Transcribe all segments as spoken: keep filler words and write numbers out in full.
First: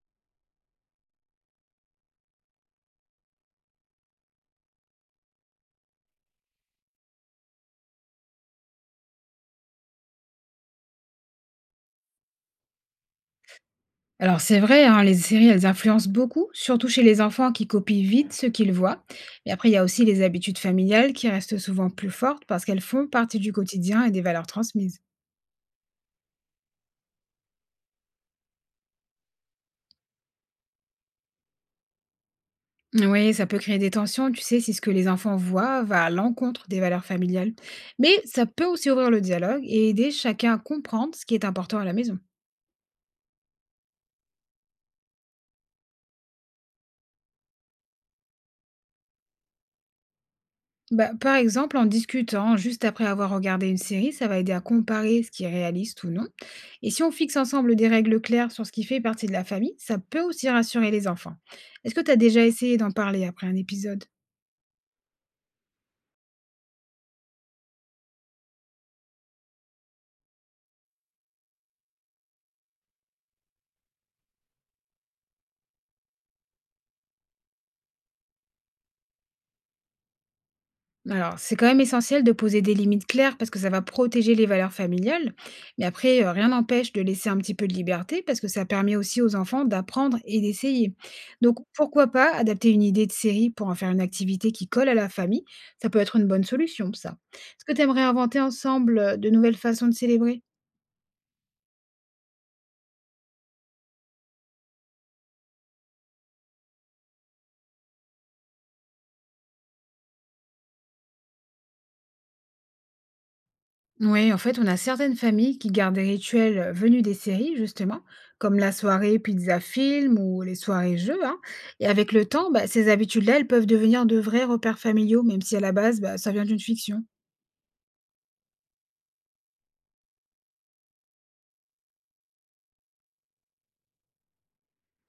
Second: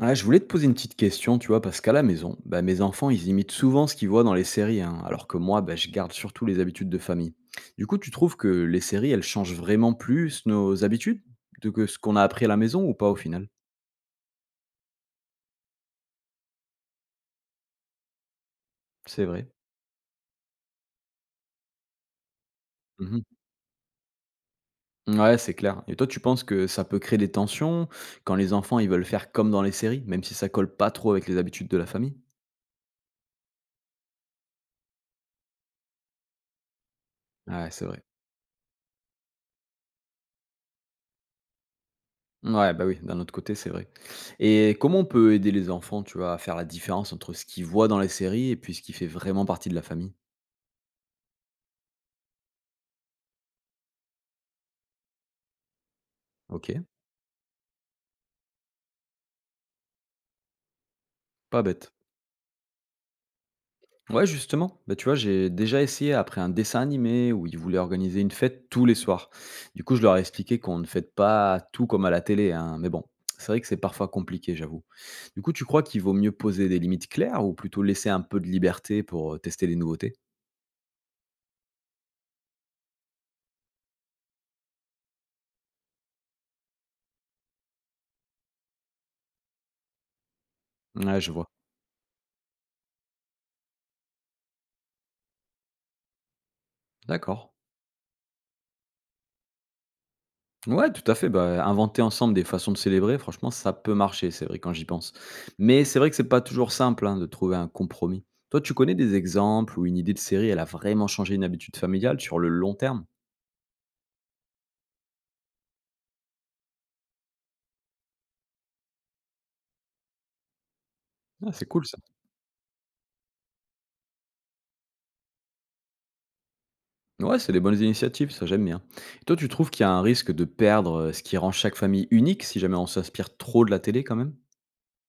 Ouais, je voulais te poser une petite question, tu vois, parce qu'à la maison, bah, mes enfants, ils imitent souvent ce qu'ils voient dans les séries, hein, alors que moi, bah, je garde surtout les habitudes de famille. Du coup, tu trouves que les séries, elles changent vraiment plus nos habitudes de que ce qu'on a appris à la maison ou pas au final? Alors c'est vrai, hein, les séries, elles influencent beaucoup, surtout chez les enfants qui copient vite ce qu'ils voient. C'est vrai. Mais après, il y a aussi les habitudes familiales qui restent souvent plus fortes parce qu'elles font Mhm. partie du quotidien et des valeurs transmises. Ouais, c'est clair. Et toi, tu penses que ça peut créer des tensions quand les enfants, ils veulent faire comme dans les séries, même si ça colle pas trop avec les habitudes de la famille? Oui, ça peut créer des tensions, tu sais, si ce que les enfants voient va à l'encontre des valeurs familiales. Ouais, c'est vrai. Mais ça peut aussi ouvrir le dialogue et aider chacun à comprendre ce qui est important à la maison. Ouais, bah, oui, d'un autre côté, c'est vrai, et comment on peut aider les enfants, tu vois, à faire la différence entre ce qu'ils voient dans les séries et puis ce qui fait vraiment partie de la famille? Bah, par exemple, en discutant juste après avoir regardé une série, ça va aider à comparer ce qui est réaliste ou non. OK, Et si on fixe ensemble des règles claires sur ce qui fait partie de la famille, ça peut aussi rassurer les enfants. pas bête. Est-ce que tu as déjà essayé d'en parler après un épisode? Ouais, justement, bah, tu vois, j'ai déjà essayé après un dessin animé où ils voulaient organiser une fête tous les soirs. Du coup, je leur ai expliqué qu'on ne fête pas tout comme à la télé, hein, mais bon, c'est vrai que c'est parfois compliqué, j'avoue. Du coup, tu crois qu'il vaut mieux poser des limites claires ou plutôt laisser un peu de liberté pour, heu, tester les nouveautés? Alors, c'est quand même essentiel de poser des limites claires parce que ça va protéger les valeurs familiales. Mais après, euh, rien n'empêche de laisser un petit peu de liberté parce que ça permet aussi aux enfants d'apprendre et d'essayer. Ouais, je vois. Donc, pourquoi pas adapter une idée de série pour en faire une activité qui colle à la famille? Ça peut être une bonne solution, ça. D'accord. Est-ce que tu aimerais inventer ensemble euh, de nouvelles façons de célébrer? Ouais, tout à fait, bah, inventer ensemble des façons de célébrer, franchement, ça peut marcher, c'est vrai quand j'y pense. Mais c'est vrai que c'est pas toujours simple, hein, de trouver un compromis. Toi, tu connais des exemples où une idée de série, elle a vraiment changé une habitude familiale sur le long terme? Oui, en fait, on a certaines familles qui gardent des rituels euh, venus des séries, justement, comme la soirée pizza film ou les soirées jeux, hein. Ah, c'est cool Et ça. avec le temps, bah, ces habitudes-là, elles peuvent devenir de vrais repères familiaux, même si à la base, bah, ça vient d'une fiction. Ouais, c'est des bonnes initiatives, ça j'aime bien. Et toi, tu trouves qu'il y a un risque de perdre euh, ce qui rend chaque famille unique si jamais on s'inspire trop de la télé quand même?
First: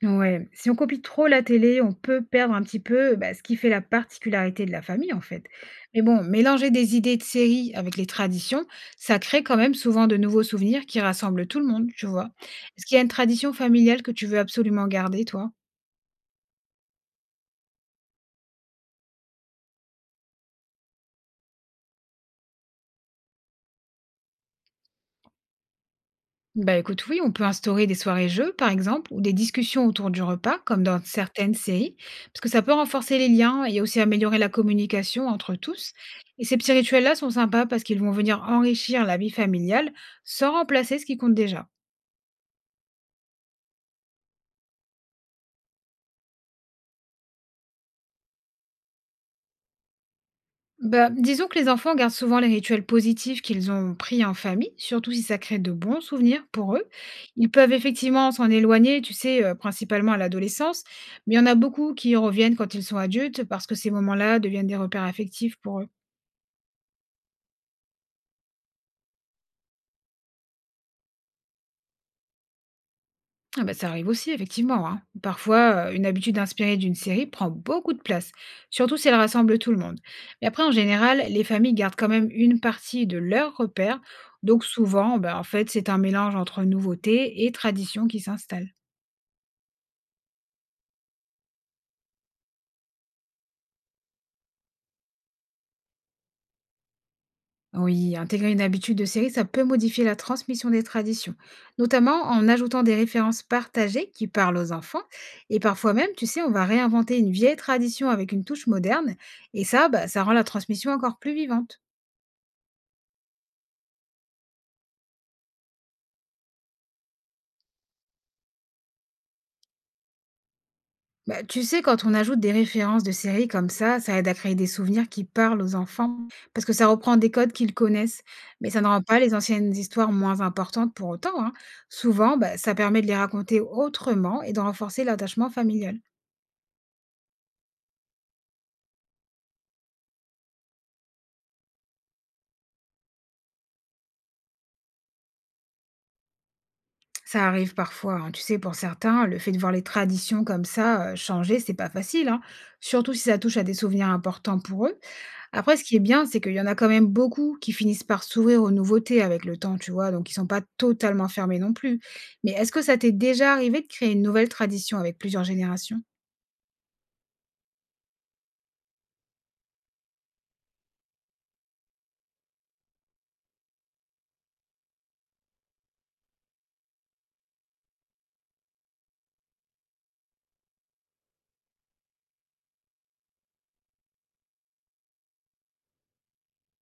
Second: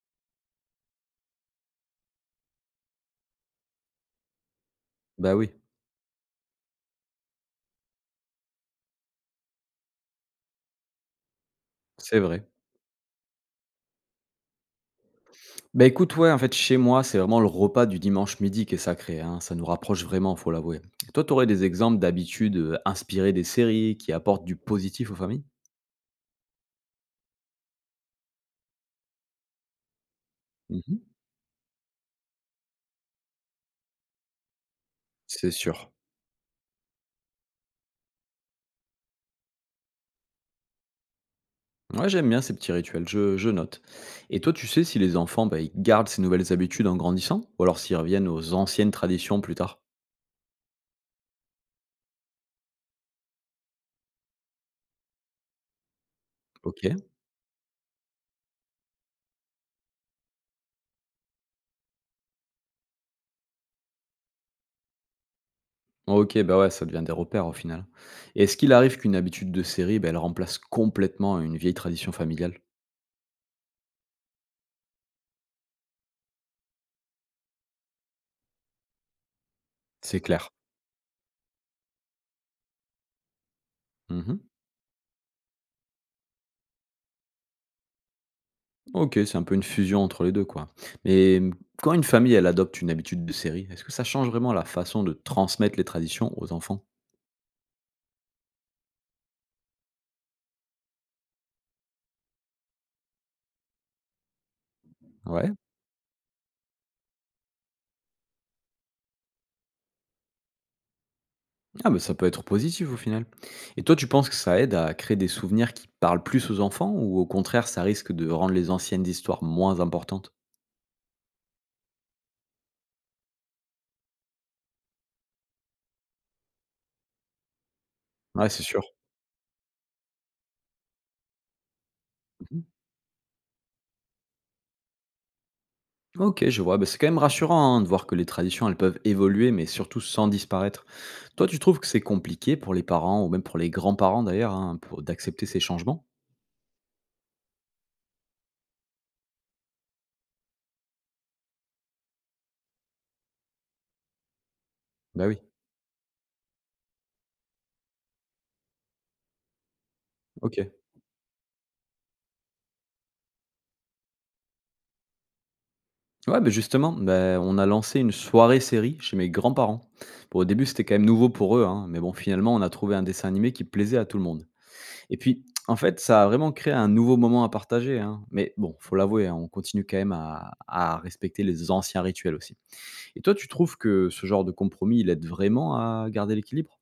Ouais, si on copie trop la télé, on peut perdre un petit peu bah, ce qui fait la particularité de la famille, en Bah fait. oui, Mais bon, mélanger des idées de séries avec les traditions, ça crée quand même souvent de nouveaux souvenirs qui rassemblent tout le monde, tu c'est vois. vrai. Est-ce qu'il y a une tradition familiale que tu veux absolument garder, toi? Bah, écoute, ouais, en fait, chez moi, c'est vraiment le repas du dimanche midi qui est sacré, hein. Ça nous rapproche vraiment, faut l'avouer. Toi, tu aurais des exemples d'habitudes, heu, inspirées des séries qui apportent du positif aux familles? Bah écoute, oui, on peut instaurer des soirées-jeux, par exemple, ou des discussions autour du repas, comme Mmh. dans certaines séries, parce que ça peut renforcer les liens et aussi améliorer la communication C'est entre sûr. tous. Et ces petits rituels-là sont sympas parce qu'ils vont venir enrichir la vie familiale sans remplacer ce qui compte déjà. Ouais, j'aime bien ces petits rituels, je je note. Et toi, tu sais si les enfants, bah, ils gardent ces nouvelles habitudes en grandissant? Ou alors s'ils reviennent aux anciennes traditions plus tard? Bah, disons que les enfants gardent souvent les rituels positifs qu'ils ont pris en famille, surtout si ça crée de bons souvenirs pour OK. eux. Ils peuvent effectivement s'en éloigner, tu sais, euh, principalement à l'adolescence, mais il y en a beaucoup qui y reviennent quand ils sont adultes parce que ces moments-là deviennent des repères affectifs pour eux. OK, bah, ouais, ça devient des repères au final. Et est-ce qu'il arrive qu'une habitude de série, bah, elle remplace complètement une vieille tradition familiale? Ah bah, ça arrive aussi, effectivement, hein. Parfois, euh, une habitude inspirée d'une série prend beaucoup de place, surtout si elle rassemble tout le monde. C'est Mais clair. après, en général, les familles gardent quand même une partie de leurs repères, Mmh. donc souvent, bah, en fait, c'est un mélange entre nouveauté et tradition qui s'installe. OK, c'est un peu une fusion entre les deux, quoi. Mais, mmh, Quand une famille, elle adopte une habitude de série, est-ce que ça change vraiment la façon de transmettre les traditions aux enfants? Oui, intégrer une habitude de série, ça peut modifier la transmission des traditions, notamment en ajoutant des références partagées qui parlent aux enfants. Ouais. Et parfois même, tu sais, on va réinventer une vieille tradition avec une touche moderne, et ça, bah, ça rend la transmission encore plus vivante. Ah bah, ça peut être positif au final. Et toi, tu penses que ça aide à créer des souvenirs qui parlent plus aux enfants ou au contraire, ça risque de rendre les anciennes histoires moins importantes? Bah, tu sais, quand on ajoute des références de séries comme ça, ça aide à créer des souvenirs qui parlent aux enfants, parce que ça reprend des codes qu'ils connaissent, Ouais, c'est mais sûr. ça ne rend pas les anciennes histoires moins importantes pour autant, hein. Souvent, bah, Mmh. ça permet de les raconter autrement et de renforcer l'attachement familial. OK, je vois. Bah, c'est quand même rassurant, hein, de voir que les traditions, elles peuvent évoluer, mais surtout sans disparaître. Toi, tu trouves que c'est compliqué pour les parents ou même pour les grands-parents d'ailleurs, hein, pour d'accepter ces changements? Ça arrive parfois, hein. Tu sais, pour certains, le fait de voir les traditions comme ça euh, changer, c'est pas facile, hein, surtout si ça touche à des souvenirs importants pour eux. Bah oui, Après, ce qui est bien, c'est qu'il y en a quand même beaucoup qui finissent par s'ouvrir aux nouveautés avec le temps, tu vois, donc ils sont pas OK. totalement fermés non plus. Mais est-ce que ça t'est déjà arrivé de créer une nouvelle tradition avec plusieurs générations? Ouais, ben justement, ben on a lancé une soirée série chez mes grands-parents. Bon, au début, c'était quand même nouveau pour eux, hein, mais bon, finalement, on a trouvé un dessin animé qui plaisait à tout le monde. Et puis, en fait, ça a vraiment créé un nouveau moment à partager, hein. Mais bon, faut l'avouer, hein, on continue quand même à, à respecter les anciens rituels aussi. Et toi, tu trouves que ce genre de compromis, il aide vraiment à garder l'équilibre?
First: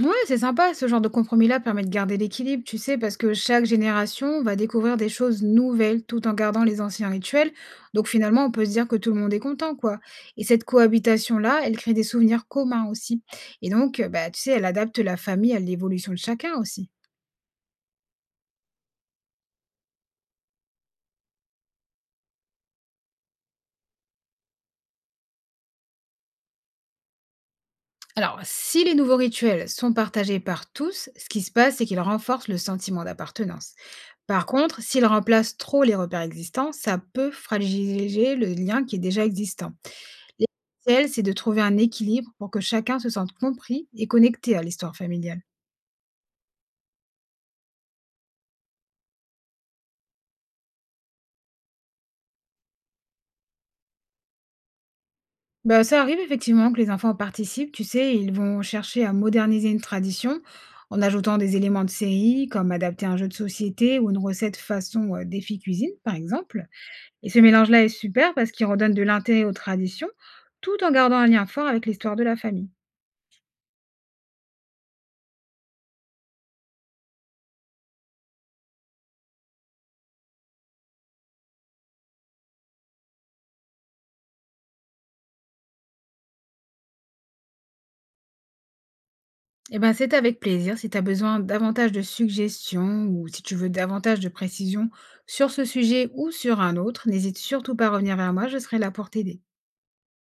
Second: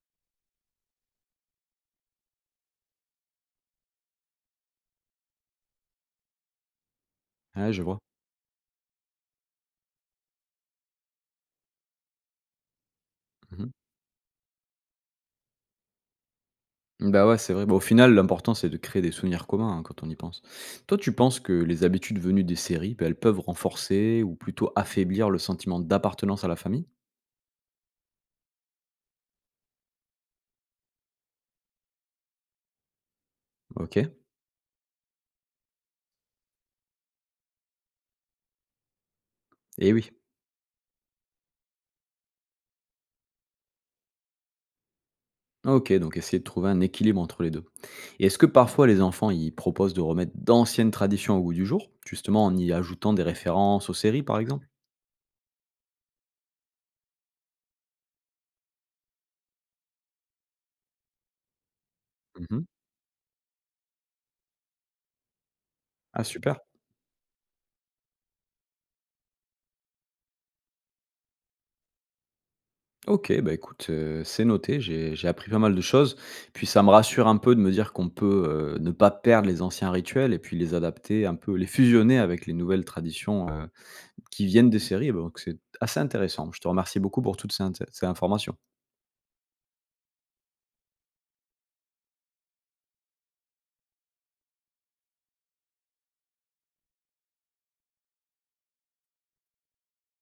Ouais, c'est sympa, ce genre de compromis-là permet de garder l'équilibre, tu sais, parce que chaque génération va découvrir des choses nouvelles tout en gardant les anciens rituels. Ouais, je vois. Donc finalement, on peut se dire que tout le monde est content, quoi. Et cette cohabitation-là, elle crée des souvenirs communs aussi. Et Mhm. donc, euh, bah, tu sais, elle adapte la famille à l'évolution de chacun aussi. Bah, ouais, c'est vrai. Bah, au final, l'important, c'est de créer des souvenirs communs, hein, quand on y pense. Toi, tu penses que les habitudes venues des séries, bah, elles peuvent renforcer ou plutôt affaiblir le sentiment d'appartenance à la famille? Alors, si les nouveaux rituels sont partagés par tous, ce qui se passe, c'est qu'ils renforcent le sentiment d'appartenance. OK. Par contre, s'ils remplacent trop les repères existants, ça peut fragiliser le lien qui est déjà existant. Eh oui. L'essentiel, c'est de trouver un équilibre pour que chacun se sente compris et connecté à l'histoire familiale. OK, donc essayer de trouver un équilibre entre les deux. Et est-ce que parfois les enfants, ils proposent de remettre d'anciennes traditions au goût du jour, justement en y ajoutant des références aux séries, par exemple? Bah, ça arrive effectivement que les enfants participent, tu sais, ils vont chercher à moderniser une tradition en ajoutant des éléments de série, Mmh. comme adapter un jeu de société ou une recette façon euh, défi cuisine, par Ah super. exemple. Et ce mélange-là est super parce qu'il redonne de l'intérêt aux traditions, tout en gardant un lien fort avec l'histoire de la famille. OK, bah, écoute, heu, c'est noté. J'ai j'ai appris pas mal de choses. Puis ça me rassure un peu de me dire qu'on peut, heu, ne pas perdre les anciens rituels et puis les adapter un peu, les fusionner avec les nouvelles traditions, heu, qui viennent des séries. Donc c'est assez intéressant. Je te remercie beaucoup pour toutes ces inté ces informations. Eh ben, c'est avec plaisir. Si tu as besoin davantage de suggestions ou si tu veux davantage de précisions sur ce sujet ou sur un autre, n'hésite surtout pas à revenir vers moi, je serai là pour t'aider.